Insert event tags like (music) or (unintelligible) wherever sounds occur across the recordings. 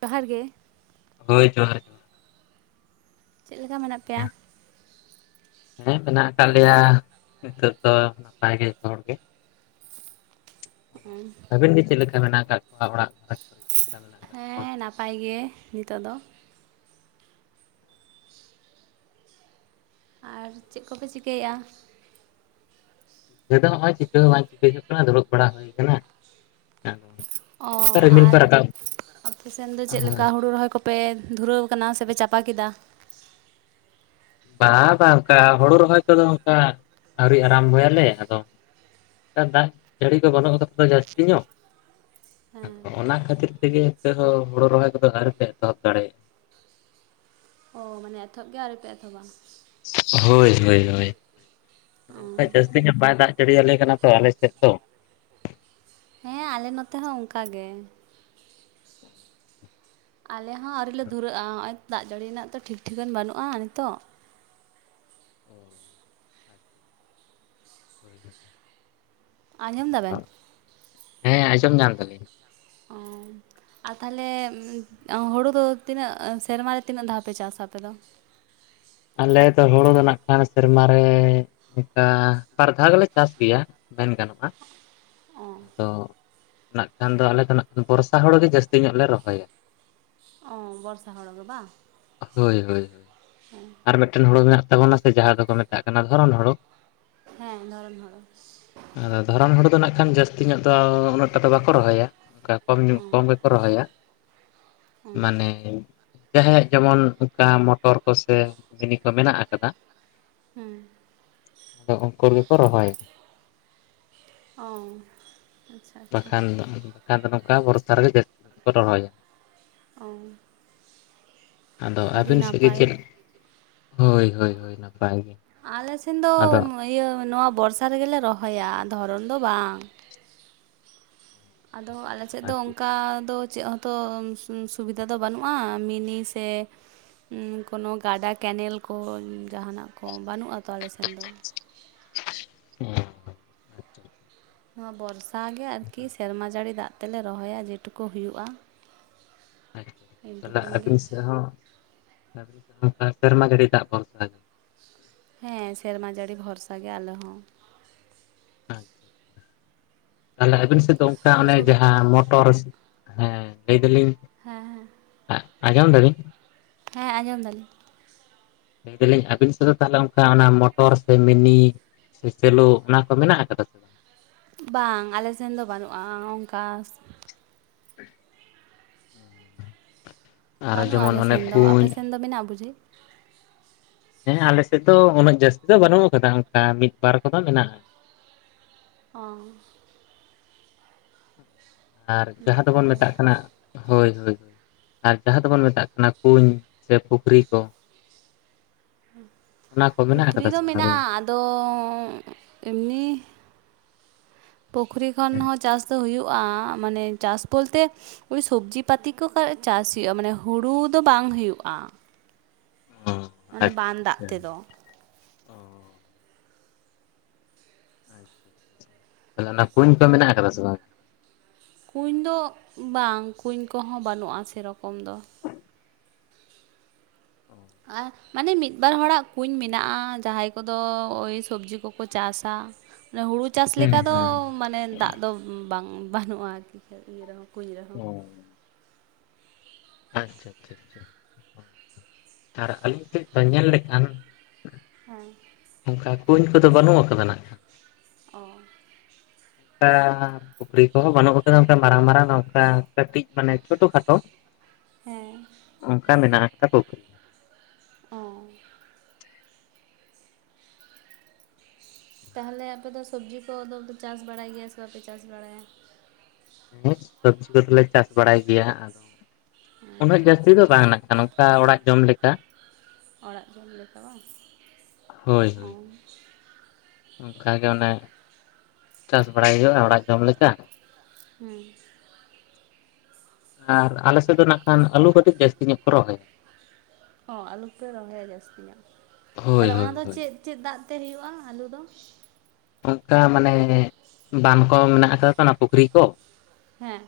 ᱡᱚᱦᱟᱨ ᱜᱮ ᱦᱳᱭᱛᱳ (unintelligible) ᱪᱮᱫ ᱞᱮᱠᱟ ᱢᱮᱱᱟᱜ ᱯᱮᱭᱟ ᱦᱮᱸ ᱢᱮᱱᱟᱜ ᱟᱠᱟᱫ ᱞᱮᱭᱟ ᱱᱤᱛᱚᱜ ᱫᱚ ᱱᱟᱯᱟᱭ ᱜᱮ ᱡᱚᱛᱚ ᱦᱚᱲ ᱜᱮ ᱦᱮᱻ ᱟᱵᱮᱱ ᱜᱮ ᱪᱮᱫ ᱞᱮᱠᱟ ᱢᱮᱱᱟᱜ ᱟᱠᱟᱫ ᱵᱤᱱᱟ ᱚᱲᱟᱜ ᱜᱷᱟᱨᱚᱸᱡᱽ ᱠᱚᱨᱮ ᱪᱮᱫ ᱞᱮᱠᱟ ᱢᱮᱱᱟᱜ ᱟᱠᱟᱫ ᱠᱚᱣᱟ ᱦᱮᱸ ᱱᱟᱯᱟᱭ ᱜᱮ ᱱᱤᱛᱳᱜ ᱫᱚ ᱟᱨ ᱪᱮᱫ ᱠᱚᱯᱮ ᱪᱤᱠᱟᱹᱭᱮᱫᱟ? ᱱᱤᱛᱚᱜ ᱱᱚᱜ ᱚᱭ ᱪᱤᱠᱟᱹ ᱦᱚᱸ ᱵᱟᱝ ᱪᱤᱠᱟᱹ ᱦᱳᱭᱳᱜ ᱠᱟᱱᱟ ᱫᱩᱲᱩᱵ ᱵᱟᱲᱟ ᱦᱩᱭ ᱟᱠᱟᱱᱟ - ᱚ ᱟᱨ ᱟᱯᱮ ᱥᱮᱱ ᱫᱚ ᱪᱮᱫ ᱞᱮᱠᱟ ᱦᱳᱭ ᱦᱩᱲᱩ ᱨᱚᱦᱚᱭ ᱠᱚ? ᱯᱮ ᱫᱷᱩᱨᱟᱹᱣ ᱟᱠᱟᱱᱟ ᱥᱮᱯᱮ ᱪᱟᱯᱟ ᱠᱮᱫᱟ? ᱵᱟᱝ ᱵᱟᱝ ᱚᱱᱠᱟ ᱦᱩᱲᱩ ᱨᱚᱦᱚᱭ ᱠᱚᱫᱚ ᱚᱱᱠᱟ ᱟᱹᱣᱨᱤ ᱟᱨᱟᱢ ᱵᱚᱭ ᱟᱞᱮ ᱟᱫᱚ ᱫᱟᱜ ᱡᱟᱹᱲᱤ ᱠᱚ ᱵᱟᱹᱱᱩᱜ ᱠᱟᱫᱟ ᱛᱚ ᱡᱟᱹᱥᱛᱤ ᱧᱚᱜ ᱦᱮᱸ (unintelligible) ᱚᱱᱟ ᱠᱷᱟᱹᱛᱤᱨ ᱛᱮᱜᱮ ᱱᱤᱛᱟᱹ ᱦᱚᱸ ᱦᱳᱲᱳ ᱨᱚᱦᱚᱭ ᱠᱚᱫᱚ ᱟᱨᱣᱨᱤᱯᱮ ᱮᱛᱚᱦᱚᱵ ᱫᱟᱲᱮᱭᱟᱜᱼᱟ ᱚ ᱢᱟᱱᱮ ᱮᱛᱚ ᱦᱚᱵ ᱜᱮ ᱟᱣᱨᱤ ᱯᱮ ᱮᱛᱚᱵᱟ ᱦᱳᱭ ᱦᱳᱭ ᱦᱳᱭ ᱚ ᱡᱟᱹᱥᱛᱤ ᱧᱚᱜ ᱵᱟᱭ ᱫᱟᱜ ᱡᱟᱹᱲᱤ ᱟᱞᱮ ᱠᱟᱱᱟ ᱛᱚ ᱟᱞᱮ ᱥᱮᱫ ᱫᱚ ᱦᱮᱸ ᱟᱞᱮ ᱱᱚᱛᱮ ᱦᱚᱸ ᱚᱱᱠᱟ ᱜᱮ ᱟᱞᱮ ᱦᱚᱸ ᱟᱹᱣᱨᱤ ᱞᱮ ᱫᱷᱩᱨᱟᱹᱜᱼᱟ ᱱᱚᱜᱼᱚᱭ ᱫᱟᱜ ᱡᱟᱹᱲᱤ ᱨᱮᱱᱟᱜ ᱛᱚ ᱴᱷᱤᱠ ᱴᱷᱤᱠᱟᱹᱱ ᱵᱟᱹᱱᱩᱜᱼᱟ ᱱᱤᱛᱚᱜ ᱚ ᱟᱪᱪᱷᱟ ᱟᱪᱪᱷᱟ ᱟᱸᱡᱚᱢ ᱟᱫᱚ ᱮᱫᱟᱵᱮᱱ ᱦᱮᱸ ᱟᱸᱡᱚᱢ ᱧᱟᱢᱭᱮᱫᱟ ᱞᱤᱧ ᱚᱻ ᱟᱨ ᱛᱟᱦᱚᱞᱮ ᱦᱩᱲᱩ ᱫᱚ ᱛᱤᱱᱟᱹᱜ ᱥᱮᱨᱢᱟ ᱨᱮ ᱛᱤᱱᱟᱹᱜ ᱫᱷᱟᱣ ᱯᱮ ᱪᱟᱥᱟ ᱟᱯᱮ ᱫᱚ? ᱟᱞᱮ ᱫᱚ ᱦᱩᱲᱩ ᱫᱚ ᱱᱟᱜ ᱠᱷᱟᱱ ᱥᱮᱨᱢᱟ ᱨᱮ ᱚᱱᱠᱟ ᱵᱟᱨ ᱫᱷᱟᱣ ᱜᱮᱞᱮ ᱪᱟᱥ ᱜᱮᱭᱟ ᱢᱮᱱ ᱜᱟᱱᱚᱜᱼᱟ ᱚ ᱟᱫᱚ- ᱱᱟᱜ ᱠᱷᱟᱱ ᱫᱚ ᱟᱞᱮ ᱫᱚ ᱱᱟᱜ ᱵᱚᱨᱥᱟ ᱦᱳᱲᱳ ᱜᱮ ᱡᱟᱹᱥᱛᱤ ᱧᱚᱜ ᱞᱮ ᱨᱚᱦᱚᱭᱟ ᱚ ᱵᱚᱨᱥᱟ ᱦᱚᱲ ᱜᱮ ᱵᱟᱝ ᱦᱳᱭ ᱦᱳᱭ ᱦᱮᱸ (unintelligible) ᱟᱨ ᱢᱤᱫ ᱴᱮᱱ ᱦᱳᱲᱳ ᱢᱮᱱᱟᱜ ᱛᱟᱵᱚᱱᱟ ᱥᱮ ᱡᱟᱦᱟᱸ ᱫᱚᱠᱚ ᱢᱮᱛᱟᱜ ᱠᱟᱱᱟ ᱫᱷᱚᱨᱚᱱ ᱦᱳᱲᱳ ᱦᱮᱸ ᱫᱷᱚᱨᱚᱱ ᱦᱳᱲᱳ ᱟᱫᱚ ᱫᱷᱚᱨᱚᱱ ᱦᱳᱲᱳ ᱫᱚ ᱱᱟᱜ ᱠᱷᱟᱱ ᱡᱟᱹᱥᱛᱤ ᱧᱚᱜ ᱫᱚ ᱩᱱᱟᱹᱜ ᱴᱟᱜ ᱫᱚ ᱵᱟᱠᱚ ᱨᱚᱦᱚᱭᱟ ᱚᱱᱠᱟ ᱠᱚᱢ ᱧᱩᱜ ᱚ ᱠᱚᱢ ᱜᱮᱠᱚ ᱨᱚᱦᱚᱭᱟ ᱚ ᱢᱟᱱᱮ ᱡᱟᱦᱟᱸᱭᱟᱜ ᱡᱮᱢᱚᱱ ᱚᱱᱠᱟ ᱢᱚᱴᱚᱨ ᱠᱚ ᱥᱮ ᱢᱤᱱᱤ ᱠᱚ ᱢᱮᱱᱟᱜ ᱟᱠᱟᱫᱟ ᱦᱮᱸ ᱟᱫᱚ ᱩᱱᱠᱩ ᱜᱮᱠᱚ ᱨᱚᱦᱚᱭᱟ ᱚᱻ ᱵᱟᱠᱷᱟᱱ ᱵᱟᱠᱷᱟᱱ ᱫᱚ ᱱᱚᱝᱠᱟ ᱵᱚᱨᱥᱟ ᱨᱮᱜᱮ ᱡᱟᱹᱥᱛᱤ ᱧᱚᱜ ᱠᱚ ᱨᱚᱦᱚᱭᱟ ᱚᱻ ᱟᱫᱚ ᱟᱹᱵᱤᱱ ᱥᱮᱫ ᱱᱟᱯᱟᱭ ᱜᱮ (inaudible) ᱦᱳᱭ ᱦᱳᱭ ᱦᱳᱭ ᱱᱟᱯᱟᱭ ᱟᱞᱮ ᱥᱮᱱ ᱫᱚ ᱜᱮ᱾ᱟᱫᱚ ᱤᱭᱟᱹ ᱱᱚᱣᱟ ᱵᱚᱨᱥᱟ ᱨᱮᱜᱮᱞᱮ ᱨᱚᱦᱚᱭᱟ᱾ ᱫᱷᱚᱨᱚᱱ ᱫᱚ ᱵᱟᱝ ᱟᱫᱚ ᱟᱞᱮᱥᱮᱫ ᱫᱚ ᱚᱱᱠᱟ ᱫᱚ ᱪᱮᱫ ᱦᱚᱸᱛᱚ ᱥᱩᱵᱤᱫᱷᱟ ᱫᱚ ᱵᱟᱹᱱᱩᱜᱼᱟ᱾ ᱢᱤᱱᱤ ᱥᱮ ᱠᱚᱱᱳ ᱜᱟᱰᱟ ᱠᱮᱱᱮᱞ ᱠᱚ ᱡᱟᱦᱟᱱᱟᱜ ᱠᱚ ᱵᱟᱹᱱᱩᱜ ᱟ ᱛᱚ ᱟᱞᱮᱥᱮᱱ ᱫᱚ (unintelligible) ᱱᱚᱣᱟ ᱵᱚᱨᱥᱟ ᱜᱮ ᱟᱨᱠᱤ ᱥᱮᱨᱢᱟ ᱡᱟᱹᱲᱤ ᱫᱟᱜ ᱛᱮᱞᱮ ᱨᱚᱦᱚᱭᱟ ᱡᱮᱴᱩᱠᱩ ᱦᱩᱭᱩᱜᱼᱟ᱾ ᱟᱪᱪᱷᱟ ᱟᱪᱪᱷᱟ ᱤᱱ ᱾ᱛᱟᱦᱳᱞᱮ ᱴᱩᱠᱩᱱ ᱜᱮ ᱟᱵᱮᱱ ᱥᱮ ᱦᱚ, ᱟᱵᱮᱱ ᱥᱮ ᱦᱚ ᱴᱨᱮᱠᱴᱟᱨ ᱜᱟᱹᱰᱤ ᱨᱮᱭᱟᱜ ᱫᱟᱜ ᱵᱷᱚᱨᱥᱟ ᱟᱠᱟᱱᱟ ᱾ ᱦᱮᱸ ᱥᱮᱨᱢᱟ ᱡᱟᱹᱲᱤ ᱵᱷᱚᱨᱥᱟ ᱜᱮ ᱟᱞᱮ ᱦᱚᱸ ᱟᱪᱪᱷᱟ (inaudible) ᱟᱹᱵᱤᱱ ᱥᱮᱫ ᱫᱚ ᱚᱱᱠᱟ ᱛᱟᱦᱞᱮ ᱚᱱᱮ ᱥᱚᱵ ᱡᱟᱦᱟᱸ ᱢᱚᱴᱚᱨ ᱥᱮ ᱦᱮᱸ ᱞᱟᱹᱭ ᱫᱟᱞᱤᱧ ᱦᱮᱸ ᱦᱮᱸ ᱟᱜ ᱟᱸᱡᱚᱢ ᱫᱟᱵᱤᱱ ᱦᱮᱸ ᱟᱸᱡᱚᱢ ᱫᱟᱞᱤᱧ ᱞᱟᱹᱭ ᱫᱟᱞᱤᱧ ᱟᱯᱮ ᱥᱮᱱ ᱫᱚ ᱛᱟᱦᱚᱞᱮ ᱚᱱᱠᱟ ᱢᱚᱴᱚᱨ ᱥᱮ ᱢᱤᱱᱤ ᱥᱮᱞᱳ ᱚᱱᱟ ᱠᱚ ᱢᱮᱱᱟᱜ ᱟᱠᱟᱫᱟ ᱥᱮ ᱵᱟᱝ? ᱵᱟᱝ ᱟᱞᱮ ᱥᱮᱱ ᱫᱚ ᱵᱟᱹᱱᱩᱜᱼᱟ ᱚᱱᱠᱟ (inaudible) ᱟᱨ ᱵᱟᱹᱱᱩᱜᱼᱟ ᱡᱮᱢᱚᱱ ᱚᱱᱮ ᱟᱞᱮᱥᱮᱱ ᱫᱚ᱾ ᱟᱯᱮ ᱠᱩᱧ ᱥᱮᱱ ᱫᱚ ᱢᱮᱱᱟᱜ-ᱟ ᱵᱩᱡᱤ ᱦᱮᱸ ᱟᱞᱮ ᱥᱮᱫ ᱫᱚ ᱩᱱᱟᱹᱜ ᱡᱟᱹᱥᱛᱤ ᱫᱚ ᱵᱟᱹᱱᱩᱜ-ᱟ ᱠᱟᱫᱟ ᱚᱱᱠᱟ ᱢᱤᱫ ᱵᱟᱨ ᱠᱚᱫᱚ ᱢᱮᱱᱟᱜᱼᱟ᱾ (unintelligible) ᱟᱨ ᱡᱟᱦᱟᱸ ᱱᱟᱯᱟᱭ ᱫᱚᱵᱚᱱ ᱢᱮᱛᱟᱜ ᱠᱟᱛᱷᱟ ᱠᱟᱱᱟ ᱦᱳᱭ ᱦᱳᱭ ᱟᱨ ᱡᱟᱦᱟᱸ ᱫᱚᱵᱚᱱ ᱢᱮᱛᱟᱜ ᱠᱟᱱᱟ ᱠᱩᱧ ᱥᱮ ᱯᱩᱠᱷᱨᱤ ᱠᱚ ᱚᱱᱟ ᱠᱚ ᱢᱮᱱᱟᱜ ᱯᱩᱠᱷᱨᱤ ᱟᱠᱟᱫᱟ ᱫᱚ ᱥᱮ ᱵᱟᱝ ᱟᱵᱤᱱ? ᱢᱮᱱᱟᱜᱼᱟ᱾ ᱟᱫᱚ ᱮᱢᱱᱤ ᱯᱩᱠᱷᱨᱤ ᱠᱷᱚᱱ ᱦᱚᱸ ᱪᱟᱥ ᱫᱚ ᱦᱩᱭᱩᱜᱼᱟ᱾ ᱢᱟᱱᱮ ᱪᱟᱥ ᱵᱚᱞᱛᱮ ᱥᱚᱵᱽᱡᱤ ᱯᱟᱹᱛᱤ ᱠᱚ ᱪᱟᱥ ᱦᱩᱭᱩᱜᱼᱟ ᱢᱟᱱᱮ ᱦᱩᱲᱩ ᱫᱚ ᱵᱟᱝ ᱦᱩᱭᱩᱜᱼᱟ᱾ ᱚ ᱢᱟᱱᱮ ᱟᱪᱪᱷᱟ ᱵᱟᱱ ᱫᱟᱜ ᱟᱪᱪᱷᱟ ᱛᱮᱫᱚ ᱚ ᱟᱪᱪᱷᱟ ᱟᱪᱪᱷᱟ᱾ ᱛᱟᱦᱚᱞᱮ ᱚᱱᱟ ᱠᱩᱧ ᱠᱚ ᱢᱮᱱᱟᱜ ᱟᱠᱟᱫᱟ ᱥᱮ ᱵᱟᱝ? ᱠᱩᱧ ᱫᱚ ᱵᱟᱝ ᱠᱩᱧ ᱠᱚᱦᱚᱸ ᱵᱟᱱᱩᱜᱼᱟ ᱥᱮ ᱨᱚᱠᱚᱢ ᱫᱚ ᱚ ᱟᱨ ᱢᱟᱱᱮ ᱢᱤᱫ ᱵᱟᱨ ᱦᱚᱲᱟᱜ ᱠᱩᱧ ᱢᱮᱱᱟᱜᱼᱟ᱾ ᱡᱟᱦᱟᱸᱭ ᱠᱚᱫᱚ ᱳᱭ ᱥᱚᱵᱽᱡᱤ ᱠᱚᱠᱚ ᱪᱟᱥᱟ ᱱᱮ ᱦᱩᱲᱩᱡᱽ ᱪᱟᱥ ᱦᱩᱸ ᱞᱮᱠᱟ ᱫᱚ ᱦᱩᱸ ᱢᱟᱱᱮ ᱫᱟᱜ ᱫᱚ ᱵᱟᱝ, ᱵᱟᱝ ᱵᱟᱹᱱᱩᱜᱼᱟ ᱟᱨᱠᱤ ᱤᱭᱟᱹ ᱨᱮᱦᱚ, ᱠᱩᱧ ᱨᱮᱦᱚ ᱚ ᱟᱪᱪᱷᱟ ᱟᱪᱪᱷᱟ, ᱦᱳᱭ ᱦᱳᱭ᱾ᱟᱨ ᱟᱹᱞᱤᱧ ᱥᱮᱫ ᱧᱮᱞ ᱞᱮᱠᱷᱟᱱ ᱦᱮᱸ ᱚᱱᱠᱟ ᱠᱩᱧ ᱠᱚᱫᱚ ᱵᱟᱹᱱᱩᱜ ᱟᱠᱟᱫᱟ᱾ ᱱᱟᱜ ᱠᱷᱟᱱ ᱚᱸ ᱟ ᱯᱩᱠᱷᱨᱤ ᱠᱚᱦᱚᱸ ᱵᱟᱹᱱᱩᱜ ᱟᱠᱟᱫᱟ, ᱚᱱᱠᱟ ᱢᱟᱨᱟᱝ ᱢᱟᱨᱟᱝ ᱚᱝᱠᱟ ᱠᱟᱹᱴᱤᱡ ᱢᱟᱱᱮ ᱪᱷᱳᱴᱚ ᱠᱷᱟᱴᱳ ᱦᱮᱸ ᱚᱱᱠᱟ ᱢᱮᱱᱟᱜ ᱠᱟᱫᱟ ᱯᱩᱠᱷᱨᱤ᱾ ᱚ ᱛᱟᱦᱚᱞᱮ ᱟᱯᱮ ᱫᱚ ᱥᱚᱵᱽᱡᱤ ᱠᱚᱫᱚ ᱯᱮ ᱪᱟᱥ ᱵᱟᱲᱟᱭ ᱜᱮᱭᱟ ᱥᱮ ᱵᱟᱯᱮ ᱪᱟᱥ ᱵᱟᱲᱟᱭᱟ ᱦᱮᱸ ᱥᱚᱵᱽᱡᱤ ᱠᱚᱫᱚᱞᱮ ᱪᱟᱥ ᱵᱟᱲᱟᱭ ᱜᱮᱭᱟ ᱟᱫᱚ ᱦᱮᱸ ᱩᱱᱟᱹᱜ ᱡᱟᱹᱥᱛᱤ ᱫᱚ ᱵᱟᱝ ᱱᱟᱜ ᱠᱷᱟᱱ ᱚᱱᱠᱟ ᱚᱲᱟᱜ ᱡᱚᱢ ᱞᱮᱠᱟ ᱟᱲᱟᱜ ᱡᱚᱢ ᱞᱮᱠᱟ‌ ᱵᱟᱝ ᱚᱱᱠᱟ ᱜᱮ ᱚᱱᱮ ᱪᱟᱥ ᱵᱟᱲᱟᱭ ᱜᱮᱭᱟᱞᱮ ᱚᱲᱟᱜ ᱡᱚᱢ ᱞᱮᱠᱟ᱾ ᱦᱩᱸ᱾ ᱟᱨ ᱟᱞᱮᱥᱮᱫ ᱫᱚ ᱱᱟᱜ ᱠᱷᱟᱱ ᱟᱹᱞᱩ ᱠᱟᱹᱴᱤᱡ ᱡᱟᱹᱥᱛᱤ ᱧᱚᱜ ᱠᱚ ᱨᱚᱦᱚᱭᱟ᱾ ᱦᱚᱸ ᱟᱞᱩᱯᱮ ᱨᱚᱦᱚᱭᱟ ᱡᱟᱹᱥᱛᱤ ᱧᱚᱜ᱾ ᱦᱳᱭ ᱛᱟᱦᱞᱮ ᱚᱱᱟ ᱦᱳᱭ ᱫᱚ ᱦᱳᱭ ᱪᱮᱫ? ᱪᱮᱫ ᱫᱟᱜ ᱛᱮ ᱦᱩᱭᱩᱜᱼᱟ ᱟᱹᱞᱩ ᱫᱚ? ᱚᱝᱠᱟ ᱢᱟᱱᱮ ᱵᱟᱱ ᱠᱚ ᱢᱮᱱᱟᱜ ᱟᱠᱟᱫᱟ ᱛᱚ ᱚᱱᱟ ᱯᱩᱠᱷᱨᱤ ᱠᱚ, ᱦᱮᱸ᱾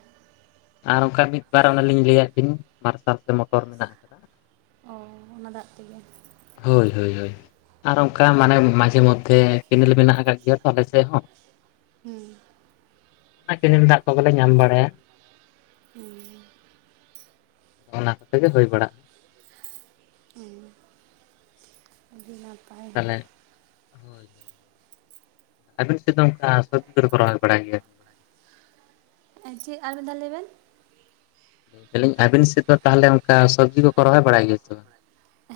ᱟᱨ ᱚᱝᱠᱟ ᱢᱤᱫ ᱵᱟᱨ ᱚᱱᱮ ᱞᱤᱧ ᱞᱟᱹᱭᱟᱫ ᱵᱤᱱ ᱢᱟᱨᱥᱟᱞ ᱥᱮ ᱢᱚᱴᱚᱨ ᱢᱮᱱᱟᱜᱼᱟ᱾ ᱚ ᱚᱱᱟ ᱫᱟᱜ ᱛᱮᱜᱮ ᱦᱳᱭ ᱦᱳᱭ ᱦᱳᱭ ᱟᱨ ᱚᱝᱠᱟ ᱢᱟᱱᱮ ᱢᱟᱡᱷᱮ ᱢᱚᱫᱽᱫᱷᱮ ᱠᱮᱱᱮᱞ ᱢᱮᱱᱟᱜ ᱟᱠᱟᱫ ᱜᱮᱭᱟ ᱛᱚ ᱟᱞᱮ ᱥᱮᱫ ᱦᱚᱸ᱾ ᱦᱮᱸ᱾ (unintelligible) ᱠᱮᱱᱮᱞ ᱫᱟᱜ ᱠᱚ ᱜᱮᱞᱮ ᱧᱟᱢ ᱵᱟᱲᱟᱭᱟ᱾ ᱚᱱᱟ ᱠᱚᱛᱮ ᱜᱮ ᱦᱳᱭ ᱵᱟᱲᱟᱜᱼᱟ᱾ ᱟᱹᱰᱤ ᱱᱟᱯᱟᱭ᱾ ᱛᱟᱦᱚᱞᱮ ᱦᱳᱭ ᱟᱹᱵᱤᱱ ᱥᱮᱫ ᱫᱚ ᱚᱝᱠᱟ ᱥᱚᱵᱽᱡᱤ ᱠᱚᱫᱚ ᱠᱚ ᱨᱚᱦᱚᱭ ᱵᱟᱲᱟᱭ ᱜᱮᱭᱟ? ᱪᱮᱫ ᱟᱨ ᱢᱤᱜᱫᱷᱟᱣ ᱞᱟᱹᱭ ᱵᱮᱱ᱾ (unintelligible) ᱟᱵᱤᱱ ᱥᱮᱫ ᱫᱚ ᱛᱟᱦᱞᱮ ᱚᱝᱠᱟ ᱥᱚᱵᱽᱡᱤ ᱠᱚᱠᱚ ᱨᱚᱦᱚᱭ ᱵᱟᱲᱟᱭ ᱜᱮᱭᱟ ᱥᱮ ᱵᱟᱝ?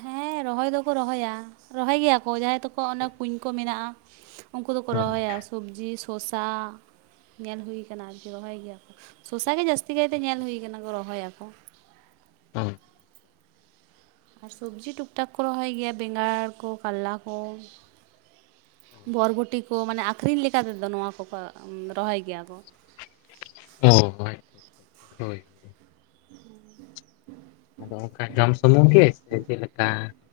ᱦᱮᱸ ᱨᱚᱦᱚᱭ ᱫᱚᱠᱚ ᱨᱚᱦᱚᱭ-ᱟ᱾ ᱨᱚᱦᱚᱭ ᱜᱮᱭᱟ ᱠᱚ ᱡᱟᱦᱟᱸᱭ ᱛᱟᱠᱚᱣᱟᱜ ᱚᱱᱮ ᱠᱩᱸᱧ ᱠᱚ ᱢᱮᱱᱟᱜᱼᱟ᱾ ᱩᱱᱠᱩ ᱫᱚᱠᱚ ᱨᱚᱦᱚᱭ-ᱟ᱾ ᱥᱚᱵᱽᱡᱤ, ᱥᱚᱥᱟ ᱧᱮᱞ ᱦᱩᱭ ᱠᱟᱱᱟ ᱟᱨ ᱠᱤ ᱨᱚᱦᱚᱭ ᱜᱮᱭᱟ ᱠᱚ᱾ ᱥᱚᱥᱟ ᱜᱮ ᱡᱟᱹᱥᱛᱤ ᱠᱟᱭ ᱛᱮ ᱧᱮᱞ ᱦᱩᱭ ᱠᱟᱱᱟ ᱠᱚ ᱨᱚᱦᱚᱭ-ᱟ ᱠᱚ᱾ (unintelligible) ᱟᱨ ᱥᱚᱵᱽᱡᱤ ᱴᱩᱠ ᱴᱟᱠ ᱠᱚ ᱨᱚᱦᱚᱭ ᱜᱮᱭᱟ ᱵᱮᱸᱜᱟᱲ ᱠᱚ ᱠᱟᱞᱞᱟ ᱠᱚ᱾ ᱵᱚᱨᱵᱚᱴᱤ ᱠᱚ ᱢᱟᱱᱮ ᱟᱠᱷᱨᱤᱧ ᱞᱮᱠᱟ ᱛᱮ ᱫᱚ ᱱᱚᱣᱟ ᱠᱚᱠᱚ ᱨᱚᱦᱚᱭ ᱜᱮᱭ-ᱟ ᱠᱚ᱾ ᱚ᱾ ᱦᱳᱭ ᱦᱳᱭ (inaudible) ᱚᱝᱠᱟ ᱡᱚᱢ ᱥᱩᱢᱩᱝ ᱜᱮ ᱥᱮ ᱪᱮᱫ ᱞᱮᱠᱟ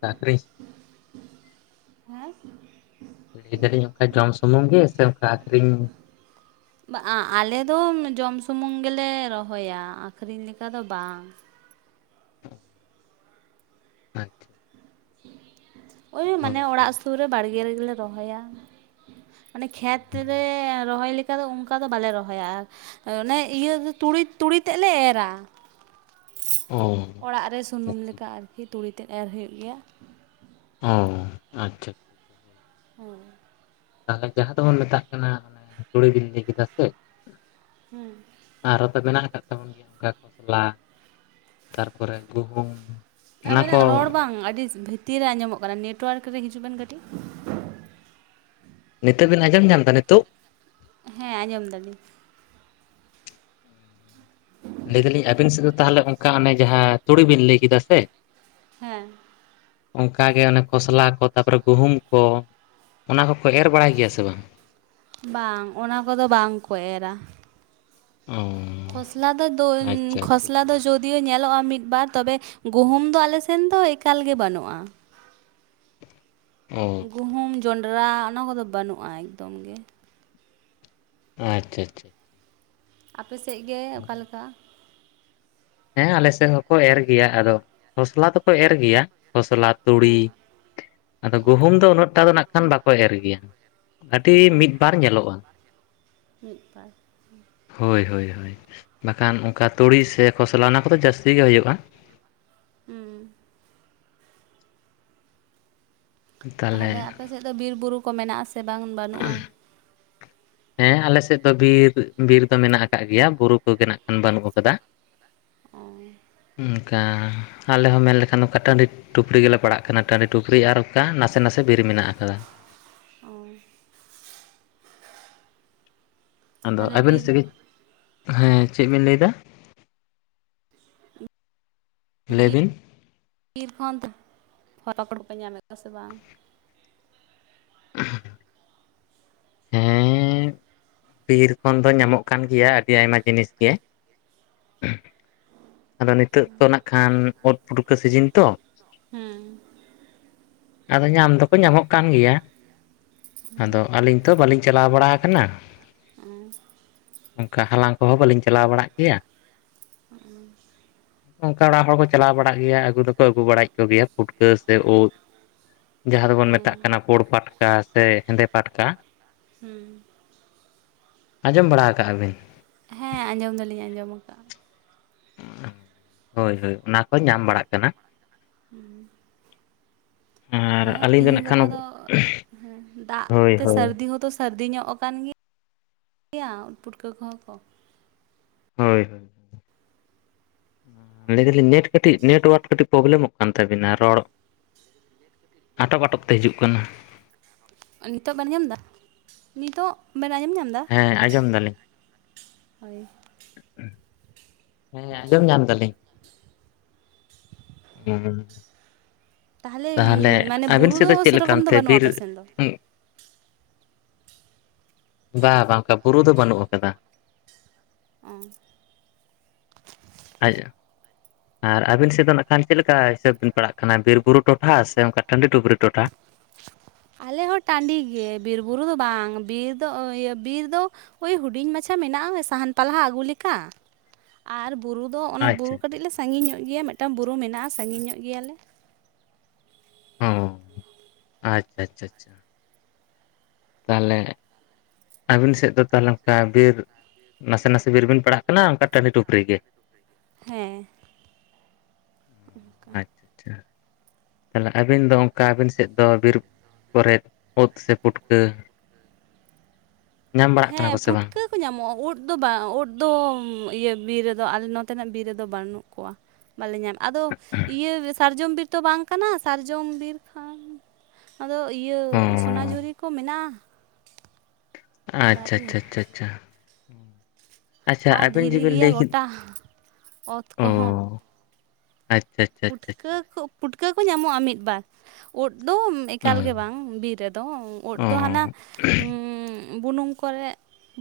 ᱟᱹᱠᱷᱨᱤᱧ? ᱦᱮᱸ ᱞᱟᱹᱭ ᱫᱟᱹᱞᱤᱧ ᱚᱝᱠᱟ ᱡᱚᱢ ᱥᱩᱢᱩᱝ ᱜᱮ ᱥᱮ ᱚᱝᱠᱟ ᱟᱹᱷᱨᱤᱧ? ᱟᱞᱮ ᱫᱚ ᱡᱚᱢ ᱥᱩᱢᱩᱝ ᱜᱮᱞᱮ ᱨᱚᱦᱚᱭ-ᱟ ᱟᱹᱠᱷᱨᱤᱧ ᱞᱮᱠᱟ ᱫᱚ ᱵᱟᱝ᱾ ᱟᱪᱪᱷᱟ᱾ ᱳᱭ ᱢᱟᱱᱮ ᱦᱳᱭ ᱛᱚ ᱚᱲᱟᱜ ᱥᱩᱨ ᱨᱮ ᱵᱟᱲᱜᱮ ᱨᱮᱜᱮ ᱞᱮ ᱨᱚᱦᱚᱭ-ᱟ᱾ ᱢᱟᱱᱮ ᱠᱷᱮᱛ ᱨᱮ ᱨᱚᱦᱚᱭ ᱞᱮᱠᱟᱱ ᱚᱝᱠᱟ ᱫᱚ ᱵᱟᱞᱮ ᱨᱚᱦᱚᱭ-ᱟ᱾ ᱚᱱᱮ ᱤᱭᱟᱹ ᱛᱩᱲᱤ ᱛᱩᱲᱤ ᱛᱮᱫ ᱞᱮ ᱮᱨᱟ᱾ ᱚ ᱚᱲᱟᱜ ᱨᱮ ᱟᱪᱪᱷᱟ ᱥᱩᱱᱩᱢ ᱟᱪᱪᱷᱟ ᱞᱮᱠᱟ ᱟᱨ ᱠᱤ ᱛᱩᱲᱤ ᱛᱮᱫ ᱮᱨ ᱦᱳᱭᱳᱜ ᱜᱮᱭ-ᱟ᱾ ᱚ ᱟᱪᱪᱷᱟ᱾ (unintelligible) ᱛᱟᱦᱞᱮ ᱡᱟᱦᱟᱸ ᱫᱚ ᱵᱚᱱ ᱢᱮᱛᱟᱜ ᱠᱟᱱᱟ᱾ ᱛᱩᱲᱤ ᱵᱤᱱ ᱞᱟᱹᱭ ᱠᱮᱫᱟ ᱥᱮ? (unintelligible) ᱟᱨ ᱦᱚᱸ ᱛᱚ ᱢᱮᱱᱟᱣ ᱟᱠᱟᱫ (unintelligible) ᱠᱷᱚᱥᱞᱟ ᱛᱟᱨᱯᱚᱨᱮ ᱜᱩᱦᱩᱢ᱾ ᱚᱱᱟ ᱟᱵᱮᱱᱟᱜ ᱠᱚ ᱨᱚᱲ ᱵᱟᱝ ᱟᱹᱰᱤ ᱵᱷᱤᱛᱤᱨ ᱨᱮ ᱟᱸᱡᱚᱢᱚᱜ ᱠᱟᱱᱟ᱾ ᱱᱮᱴᱚᱣᱟᱨᱠ ᱨᱮ ᱦᱤᱡᱩᱜ ᱵᱮᱱ ᱠᱟᱹᱴᱤᱡ᱾ ᱱᱤᱛᱚᱜ ᱵᱤᱱ ᱟᱸᱡᱚᱢ ᱧᱟᱢ ᱫᱟ ᱱᱤᱛᱚᱜ? ᱦᱮᱸ ᱟᱸᱡᱚᱢ ᱫᱟᱹᱞᱤᱧ᱾ ᱞᱟᱹᱭ ᱫᱟᱹᱞᱤᱧ ᱟᱵᱤᱱ ᱥᱮᱫ ᱫᱚ ᱛᱟᱦᱞᱮ ᱚᱝᱠᱟ ᱚᱱᱮ ᱡᱟᱦᱟᱸ ᱛᱩᱲᱤ ᱵᱤᱱ ᱞᱟᱹᱭ ᱠᱮᱫᱟ ᱥᱮ? ᱦᱮᱸ᱾ ᱚᱱᱠᱟ ᱜᱮ ᱚᱱᱮ ᱠᱷᱚᱥᱞᱟ ᱠᱚ ᱛᱟᱯᱚᱨᱮ ᱜᱩᱦᱩᱢ ᱠᱚ᱾ ᱚᱱᱟ ᱦᱚᱸ ᱠᱚ ᱮᱨ ᱵᱟᱲᱟᱭ ᱜᱮᱭᱟ ᱥᱮ ᱵᱟᱝ? ᱵᱟᱝ, ᱚᱱᱟ ᱠᱚ ᱫᱚ ᱵᱟᱝ ᱠᱚ ᱮᱨᱟ᱾ ᱚ᱾ ᱠᱷᱚᱥᱞᱟ ᱫᱚ (unintelligible) ᱟᱪᱪᱷᱟ ᱟᱪᱪᱷᱟ ᱠᱷᱚᱥᱞᱟ ᱫᱚ (unintelligible) ᱡᱳᱫᱤᱭᱳ ᱧᱮᱞᱚᱜᱼᱟ ᱢᱤᱫ ᱵᱟᱨ ᱛᱚ ᱵᱮ ᱜᱩᱦᱩᱢ ᱫᱚ ᱟᱞᱮ ᱥᱮᱱ ᱫᱚ ᱮᱠᱟᱞ ᱜᱮ ᱵᱟᱹᱱᱩᱜᱼᱟ᱾ ᱚ᱾ ᱜᱩᱦᱩᱢ ᱡᱚᱸᱱᱰᱨᱟ ᱚᱱᱟ ᱠᱚᱫᱚ ᱵᱟᱹᱱᱩᱜᱼᱟ ᱮᱠᱫᱚᱢ ᱜᱮ᱾ ᱟᱪᱪᱷᱟ ᱟᱪᱪᱷᱟ᱾ ᱟᱯ ᱥᱮᱡ ᱜᱮ ᱚᱠᱟ ᱞᱮᱠᱟ? ᱦᱮᱸ ᱟᱞᱮ ᱥᱮᱱ ᱦᱚᱸᱠᱚ ᱮᱨ ᱜᱮᱭᱟ ᱟᱫᱚ ᱠᱷᱚᱥᱞᱟ ᱫᱚᱠᱚ ᱮᱨ ᱜᱮᱭᱟ ᱠᱷᱚᱥᱞᱟ ᱛᱩᱲᱤ᱾ ᱦᱮᱸ ᱟᱫᱚ ᱜᱩᱦᱩᱢ ᱫᱚ ᱩᱱᱟᱹᱜ ᱴᱟ ᱫᱚ ᱱᱟᱜ ᱠᱷᱟᱱ ᱵᱟᱠᱚ ᱮᱨ ᱜᱮᱭᱟ᱾ ᱟᱹᱰᱤ ᱢᱤᱫ ᱵᱟᱨ ᱧᱮᱞᱚᱜ-ᱟ᱾ ᱢᱤᱫ ᱵᱟᱨ ᱦᱳᱭ ᱦᱳᱭ ᱦᱚᱭ ᱵᱟᱠᱷᱟᱱ ᱚᱱᱠᱟ ᱛᱩᱲᱤ ᱥᱮ ᱠᱷᱚᱥᱞᱟ ᱚᱱᱟ ᱠᱚᱫᱚ ᱡᱟᱹᱥᱛᱤ ᱜᱮ ᱦᱩᱭᱩᱜ-ᱟ᱾ ᱩᱸ᱾ ᱛᱟᱦᱚᱞᱮ ᱟᱯᱮ ᱥᱮᱜ ᱫᱚ ᱵᱤᱨᱼᱵᱩᱨᱩ ᱠᱚ ᱢᱮᱱᱟᱜ ᱟᱥᱮ ᱵᱟᱝ ᱵᱟᱹᱱᱩᱜ-ᱟ? ᱦᱮᱸ ᱟᱞᱮ ᱥᱮᱜ ᱫᱚ ᱵᱤᱨ ᱵᱤᱨ ᱫᱚ ᱢᱮᱱᱟᱜ ᱟᱠᱟᱜ ᱜᱮᱭᱟ ᱵᱩᱨᱩ ᱠᱚᱜᱮ ᱱᱟᱜ ᱠᱷᱟᱱ ᱵᱟᱱᱩᱜ ᱟᱠᱟᱫᱟ᱾ ᱚᱸ᱾ ᱩᱱᱠᱟ ᱟᱞᱮ ᱦᱚᱸ ᱢᱮᱱ ᱞᱮᱠᱷᱟᱱ ᱱᱚᱠᱟ ᱴᱟᱸᱰᱤ ᱴᱩᱯᱨᱤ ᱜᱮᱞᱮ ᱯᱟᱲᱟᱜ ᱠᱟᱱᱟ ᱴᱟᱺᱰᱤ ᱴᱩᱯᱨᱤ ᱟᱨ ᱚᱱᱠᱟ ᱱᱟᱥᱮ ᱱᱟᱥᱮ ᱵᱤᱨ ᱢᱮᱱᱟᱜ ᱟᱠᱟᱫᱟ᱾ ᱚᱸ᱾ ᱟᱫᱚ ᱛᱟᱦᱚᱞᱮ ᱟᱵᱤᱱ ᱵᱤᱨ ᱥᱮ ᱜᱤᱡ? ᱦᱮᱸ ᱪᱮᱜ ᱵᱤᱱ ᱞᱟᱹᱭ ᱫᱟ, ᱞᱟᱹᱭ ᱵᱤᱱ? ᱵᱤᱨ ᱠᱚ ᱦᱚᱸ ᱚᱱᱛᱮ ᱠᱷᱚᱱ ᱫᱚ ᱦᱚᱨᱯᱚᱲ ᱯᱮ ᱧᱟᱢᱮᱜ ᱠᱚᱣᱟ ᱥᱮ ᱵᱟᱝ? (inaudible) ᱦᱮᱸᱻ᱾ ᱵᱤᱨ ᱠᱷᱚᱱ ᱫᱚ ᱧᱟᱢᱚᱜ ᱠᱟᱱ ᱜᱮᱭᱟ ᱟᱹᱰᱤ ᱟᱭᱢᱟ ᱡᱤᱱᱤᱥ ᱜᱮ᱾ ᱟᱫᱚ ᱱᱤᱛᱚᱜ ᱫᱚ ᱱᱟᱜ ᱠᱷᱟᱱ ᱚᱛ ᱯᱩᱴᱠᱟᱹ ᱥᱤᱡᱤᱱ ᱛᱚ᱾ ᱦᱮᱸ᱾ ᱟᱫᱚ ᱧᱟᱢ ᱫᱚᱠᱚ ᱧᱟᱢᱚᱜ ᱠᱟᱱ ᱜᱮᱭᱟ᱾ ᱟᱫᱚ ᱟᱞᱤᱧ ᱛᱚ ᱵᱟᱞᱤᱧ ᱪᱟᱞᱟᱣ ᱵᱟᱲᱟ ᱟᱠᱟᱱᱟ᱾ ᱚᱹ᱾ ᱚᱱᱠᱟ ᱦᱟᱞᱟᱝ ᱠᱚᱦᱚᱸ ᱵᱟᱹᱞᱤᱧ ᱪᱟᱞᱟᱣ ᱵᱟᱲᱟᱜ ᱜᱮᱭᱟ᱾ ᱚᱸᱜ ᱩᱸ᱾ ᱱᱚᱝᱠᱟ ᱚᱲᱟᱜ ᱦᱚᱲ ᱠᱚ ᱪᱟᱞᱟᱣ ᱵᱟᱲᱟᱜ ᱜᱮᱭᱟ ᱟᱹᱜᱩ ᱫᱚᱠᱚ ᱟᱹᱜᱩ ᱵᱟᱲᱟᱭᱮᱜ ᱠᱚ ᱜᱮᱭᱟ ᱯᱩᱴᱠᱟᱹ ᱥᱮ ᱩᱫ᱾ ᱡᱟᱦᱟᱸ ᱫᱚᱵᱚᱱ ᱦᱮᱸ ᱢᱮᱛᱟᱜ ᱠᱟᱱᱟ ᱯᱩᱬ ᱯᱟᱴᱠᱟ ᱥᱮ ᱦᱮᱸᱫᱮ ᱯᱟᱴᱠᱟ᱾ ᱦᱩᱸ᱾ ᱟᱸᱡᱚᱢ ᱵᱟᱲᱟ ᱦᱟᱠᱟᱜ-ᱟ ᱵᱤᱱ? ᱦᱮᱸ ᱟᱸᱡᱚᱢ ᱫᱚᱞᱤᱧ ᱟᱸᱡᱚᱢ ᱟᱠᱟᱜ-ᱟ᱾ ᱦᱚᱭ ᱦᱚᱭ ᱚᱱᱟ ᱠᱚ ᱧᱟᱢ ᱵᱟᱲᱟᱜ ᱠᱟᱱᱟ᱾ ᱦᱩᱸ᱾ ᱦᱮᱸ ᱟᱨ ᱟᱹᱞᱤᱧ ᱛᱤᱦᱤᱧ ᱱᱟᱜ ᱠᱷᱟᱱ ᱜᱟᱯᱟ ᱫᱚ ᱦᱮᱸ ᱫᱟᱜ ᱦᱳᱭ ᱛᱮ ᱦᱳᱭ ᱥᱟᱹᱨᱫᱤ ᱦᱚᱸᱛᱚ ᱥᱼᱼ ᱥᱟᱹᱨᱫᱤ ᱧᱚᱜ ᱟᱠᱟᱱ ᱜᱮᱭᱟ ᱩᱸᱛ ᱯᱩᱴᱠᱟᱹ ᱠᱚᱦᱚᱸ ᱠᱚᱼᱼ ᱦᱚᱭ ᱦᱚᱭ ᱞᱟᱹᱭ ᱫᱟᱞᱤᱧ ᱱᱮᱴ‌ ᱠᱟᱹᱴᱤᱡ ᱱᱮᱴᱣᱟᱨ ᱠᱟᱹᱴᱤᱡᱼᱼ ᱯᱨᱚᱵᱮᱞᱮᱢ ᱢᱚᱜ ᱠᱟᱱ ᱛᱟᱹᱵᱤᱱᱟ ᱨᱚᱲ ᱟᱸᱴᱚᱠ ᱟᱸᱴᱚᱠ ᱛᱮ ᱦᱤᱡᱩᱜ ᱠᱟᱱᱟ᱾ ᱱᱤᱛᱚᱜ ᱵᱮᱱ ᱟᱧᱚᱢ ᱫᱟ, ᱱᱤᱛᱚᱜ ᱵᱮᱱ ᱟᱸᱡᱚᱢ ᱧᱟᱢ ᱫᱟ? ᱦᱮᱸ ᱟᱸᱡᱚᱢ ᱫᱟᱞᱤᱧ᱾ ᱦᱚᱭ᱾ ᱦᱮᱸ ᱟᱸᱡᱚᱢ ᱧᱟᱢ ᱫᱟᱞᱤᱧ᱾ (inaudible) ᱦᱩᱸᱻ᱾ ᱛᱟᱦᱚᱞᱮ ᱛᱟᱦᱟᱞᱮ ᱢᱟᱱᱮ ᱟᱵᱤᱱ ᱵᱩᱨᱩ ᱥᱮᱜ ᱫᱚ ᱪᱮᱜ ᱞᱮᱠᱟ ᱥᱮᱨᱚᱠᱚᱢ ᱫᱚ ᱚᱱᱛᱮ ᱵᱟᱹᱱᱩᱜᱼᱟ ᱵᱤᱨ ᱟᱯᱮ ᱥᱮᱱ ᱫᱚ ᱩᱸᱜᱼᱼ ᱵᱟ ᱵᱟ ᱚᱝᱠᱟ ᱵᱩᱨᱩ ᱫᱚ ᱵᱟᱱᱩᱜ ᱟᱠᱟᱫᱟ᱾ ᱚᱸ᱾ ᱟᱡᱼᱼ ᱟᱨ ᱟᱵᱤᱱ ᱥᱮᱜ ᱫᱚ ᱱᱟᱜ ᱠᱷᱟᱱ ᱪᱮᱫ ᱞᱮᱠᱟ ᱦᱤᱥᱟᱹᱵᱽ ᱵᱮᱱ ᱯᱟᱲᱟᱜ ᱠᱟᱱᱟ ᱵᱤᱨ ᱵᱩᱨᱩ ᱴᱚᱴᱷᱟ ᱥᱮ ᱚᱱᱠᱟ ᱴᱟᱺᱰᱤ ᱴᱩᱯᱨᱤ ᱴᱚᱴᱷᱟ? ᱟᱞᱮ ᱦᱚᱸ ᱴᱟᱸᱰᱤ ᱜᱮ ᱵᱤᱨᱼᱵᱩᱨᱩ ᱫᱚ ᱵᱟᱝ ᱵᱤᱨ ᱫᱚ ᱚ ᱤᱭᱟᱹ ᱵᱤᱨ ᱫᱚᱼᱼ ᱳᱭ ᱦᱩᱰᱤᱧ ᱢᱟᱪᱷᱟ ᱢᱮᱱᱟᱜ-ᱟ ᱥᱟᱦᱟᱱ ᱯᱟᱞᱦᱟ ᱟᱜᱩ ᱞᱮᱠᱟ ᱟᱨ ᱵᱩᱨᱩᱼᱼ ᱫᱚ ᱚᱱᱟ ᱵᱩᱨᱩ ᱟᱪᱪᱷᱟ ᱠᱟᱹᱴᱤᱡ ᱞᱮ ᱴᱤ ᱛᱚ ᱥᱟᱸᱜᱤᱧ ᱧᱚᱜ ᱜᱮᱭᱟ ᱢᱤᱫᱴᱟᱝ ᱵᱩᱨᱩ ᱢᱮᱱᱟᱜ-ᱟ ᱥᱟᱺᱜᱤᱧᱚᱜ ᱜᱮᱭᱟ ᱞᱮ᱾ ᱚᱸ ᱟᱪᱪᱷᱟ ᱟᱪᱪᱷᱟ ᱪᱷᱦ ᱛᱟᱹᱞᱮ ᱟᱹᱵᱤᱱ ᱥᱮᱫ ᱫᱚ ᱛᱟᱞᱟᱝ ᱴᱟᱨᱜᱮᱨ ᱱᱟᱥᱮ ᱱᱟᱥᱮ ᱫᱷᱟᱨᱤ ᱵᱤᱱ ᱯᱟᱲᱦᱟᱜ ᱠᱟᱱᱟ ᱚᱱᱠᱟ ᱴᱟᱺᱰᱤ ᱴᱩᱠᱟᱹᱨᱤ ᱜᱮ ᱦᱮᱸ ᱟᱪᱪᱷᱟ ᱟᱪᱪᱷᱟ ᱛᱟᱦᱚᱞᱮ ᱟᱹᱵᱤᱱ ᱫᱚ ᱚᱱᱠᱟ ᱵᱤᱨ ᱟᱹᱵᱤᱱ ᱥᱮᱫ ᱫᱚ ᱠᱚᱨᱮᱫ ᱚᱛ ᱥᱮ ᱯᱩᱴᱠᱟᱹ ᱧᱟᱢ ᱵᱟᱲᱟᱜ ᱠᱟᱱᱟ ᱦᱮᱸ ᱠᱚ ᱥᱮ ᱵᱟᱝ? ᱯᱩᱴᱠᱟᱹ ᱠᱚ ᱧᱟᱢᱚᱜᱼᱟ ᱩᱫ ᱫᱚ ᱵᱟᱝ ᱩᱫ ᱫᱚ ᱤᱭᱟᱹ ᱵᱤᱨ ᱨᱮᱫᱚ ᱟᱞᱮ ᱱᱚᱛᱮᱱᱟᱜ ᱵᱤᱨ ᱨᱮᱫᱚ ᱵᱟᱹᱱᱩᱜ ᱠᱚᱣᱟ ᱵᱟᱞᱮ ᱧᱟᱢ ᱟᱫᱚ ᱤᱭᱟᱹ ᱥᱟᱨᱡᱚᱢ ᱵᱤᱨ ᱛᱚ ᱵᱟᱝ ᱠᱟᱱᱟ ᱥᱟᱨᱡᱚᱢ ᱵᱤᱨ ᱠᱷᱟᱱ ᱟᱫᱚ ᱤᱭᱟᱹ ᱚ ᱥᱚᱱᱟᱡᱷᱩᱨᱤ ᱠᱚ ᱢᱮᱱᱟᱜᱼᱟ ᱟᱪᱪᱷᱟ ᱫᱟᱨᱮ ᱻᱪᱷᱟᱻ ᱪᱷᱟᱻ ᱪᱷᱟ ᱟᱪᱪᱷᱟ ᱟᱨ ᱟᱵᱮᱱ ᱫᱷᱤᱨᱤ ᱡᱮᱵᱮᱱ ᱜᱮᱭᱟ ᱞᱟᱹᱭ ᱠᱮᱫᱽ ᱜᱚᱴᱟ ᱚᱛ ᱠᱚᱦᱚᱸ ᱚᱸ ᱟᱪᱪᱷᱟ ᱟᱪᱪᱷᱟ ᱟᱪᱪᱷᱟ ᱯᱩᱴᱠᱟᱹ ᱠᱚ ᱯᱩᱴᱠᱟᱹ ᱠᱚ ᱧᱟᱢᱚᱜᱼᱟ ᱢᱤᱫ ᱵᱟᱨ ᱩᱫ ᱫᱚ ᱮᱠᱟᱞ ᱜᱮ ᱵᱟᱝ ᱵᱤᱨ ᱨᱮᱫᱚ ᱩᱫ ᱫᱚ ᱦᱟᱱᱟ ᱦᱩᱸ ᱵᱩᱱᱩᱝ ᱠᱚᱨᱮ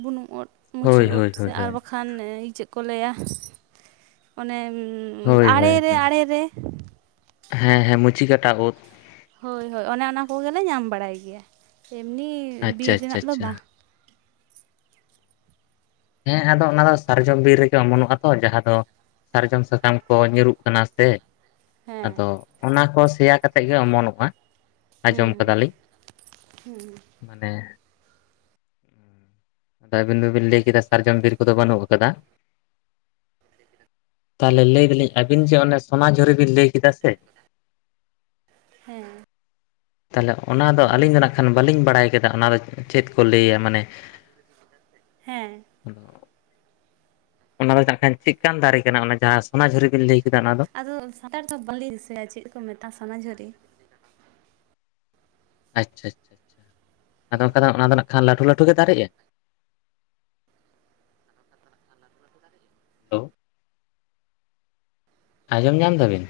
ᱵᱩᱱᱩᱝ ᱚᱫ ᱚ ᱢᱩᱪᱤ ᱦᱳᱭ ᱩᱫ ᱦᱳᱭ ᱥᱮ ᱦᱳᱭ ᱟᱨ ᱦᱳᱭ ᱵᱟᱠᱷᱟᱱ ᱠᱷᱟᱮ (unintelligible) ᱤ ᱪᱮᱫ ᱠᱚ ᱞᱟᱹᱭᱟ ᱚᱱᱮ ᱦᱚᱭ ᱦᱚᱭ ᱟᱲᱮᱨᱮ ᱟᱲᱮᱨᱮ ᱦᱮᱸ ᱦᱮᱸ ᱢᱩᱪᱤᱠᱟᱴᱟ ᱩᱫ ᱦᱚᱭ ᱦᱚᱭ ᱚᱱᱮ ᱚᱱᱟ ᱠᱚᱜᱮᱞᱮ ᱧᱟᱢ ᱵᱟᱲᱟᱭ ᱜᱮᱭᱟ ᱪᱤᱢᱱᱤ ᱵᱤᱨ ᱟᱪᱪᱷᱟ ᱟᱪᱪᱷᱟ ᱨᱮᱱᱟᱜ ᱫᱚ ᱟᱪᱪᱷᱟ ᱵᱟᱝ ᱦᱮᱸ ᱟᱫᱚ ᱚᱱᱟ ᱫᱚ ᱥᱟᱨᱡᱚᱢ ᱵᱤᱨ ᱨᱮᱜᱮ ᱚᱢᱚᱱᱚᱜᱼᱟ ᱛᱚ ᱡᱟᱦᱟᱸ ᱫᱚ ᱥᱟᱨᱡᱚᱢ ᱥᱟᱠᱟᱢ ᱠᱚ ᱧᱩᱨᱩᱜ ᱠᱟᱱᱟ ᱥᱮ ᱟᱫᱚ ᱦᱮᱸ ᱚᱱᱟ ᱠᱚ ᱥᱮᱭᱟ ᱠᱟᱛᱮᱫ ᱜᱮ ᱚᱢᱚᱱᱚᱜᱼᱟ ᱟᱸᱡᱚᱢ ᱦᱩᱸ ᱠᱮᱫᱟᱞᱤᱧ ᱦᱩᱸ ᱢᱟᱱᱮ ᱟᱫᱚ ᱟᱹᱵᱤᱱ ᱫᱚᱵᱤᱱ ᱞᱟᱹᱭ ᱠᱮᱫᱟ ᱥᱟᱨᱡᱚᱢ ᱵᱤᱨ ᱠᱚᱫᱚ ᱵᱟᱹᱱᱩᱜ ᱟᱠᱟᱫᱟ ᱛᱟᱦᱚᱞᱮ ᱞᱟᱹᱭ ᱟᱞᱤᱧ ᱟᱵᱤᱱ ᱡᱮ ᱚᱱᱮ ᱥᱚᱱᱟᱡᱷᱩᱨᱤ ᱵᱤᱱ ᱞᱟᱹᱭ ᱠᱮᱫᱟ ᱥᱮ ᱦᱮᱸ ᱛᱟᱦᱚᱞᱮ ᱚᱱᱟᱫᱚ ᱟᱹᱞᱤᱧ ᱫᱚ ᱱᱟᱜ ᱠᱷᱟᱱ ᱵᱟᱹᱞᱤᱧ ᱵᱟᱲᱟᱭ ᱠᱮᱫᱟ ᱚᱱᱟ ᱫᱚ ᱪᱮᱫ ᱠᱚ ᱞᱟᱹᱭᱟ ᱢᱟᱱᱮ ᱦᱮᱸ ᱚᱱᱟ ᱫᱚ ᱡᱮᱠᱷᱟᱱ ᱪᱮᱫ ᱞᱮᱠᱟᱱ ᱫᱟᱨᱮ ᱠᱟᱱᱟ ᱚᱱᱟ ᱡᱟᱦᱟᱸ ᱥᱚᱱᱟᱷᱩᱨᱤ ᱵᱤᱱ ᱞᱟᱹᱭ ᱠᱮᱫᱟ ᱚᱱᱟ ᱫᱚ? ᱟᱫᱚ ᱥᱟᱱᱛᱟᱲ ᱫᱚ ᱵᱟᱞᱮᱧ ᱫᱤᱥᱟᱹᱭᱟ ᱪᱮᱫ ᱠᱚ ᱢᱮᱛᱟᱜᱼᱟ ᱥᱚᱱᱟᱡᱷᱩᱨᱤ (unintelligible) ᱟᱪᱪᱷᱟ ᱟᱪᱪᱷᱟ ᱟᱪᱪᱷᱟ ᱟᱫᱚ ᱚᱱᱠᱷᱟ ᱚᱱᱟ ᱫᱚ ᱱᱮᱜ ᱠᱷᱟᱱ ᱞᱟᱹᱴᱩ ᱞᱟᱹᱴᱩ ᱜᱮ ᱫᱟᱨᱮᱜᱼᱟ (unintelligible) ᱦᱟᱞᱚᱸ ᱟᱸᱡᱚᱢ ᱧᱟᱢ ᱢᱮᱜᱼᱟ ᱟᱵᱤᱱ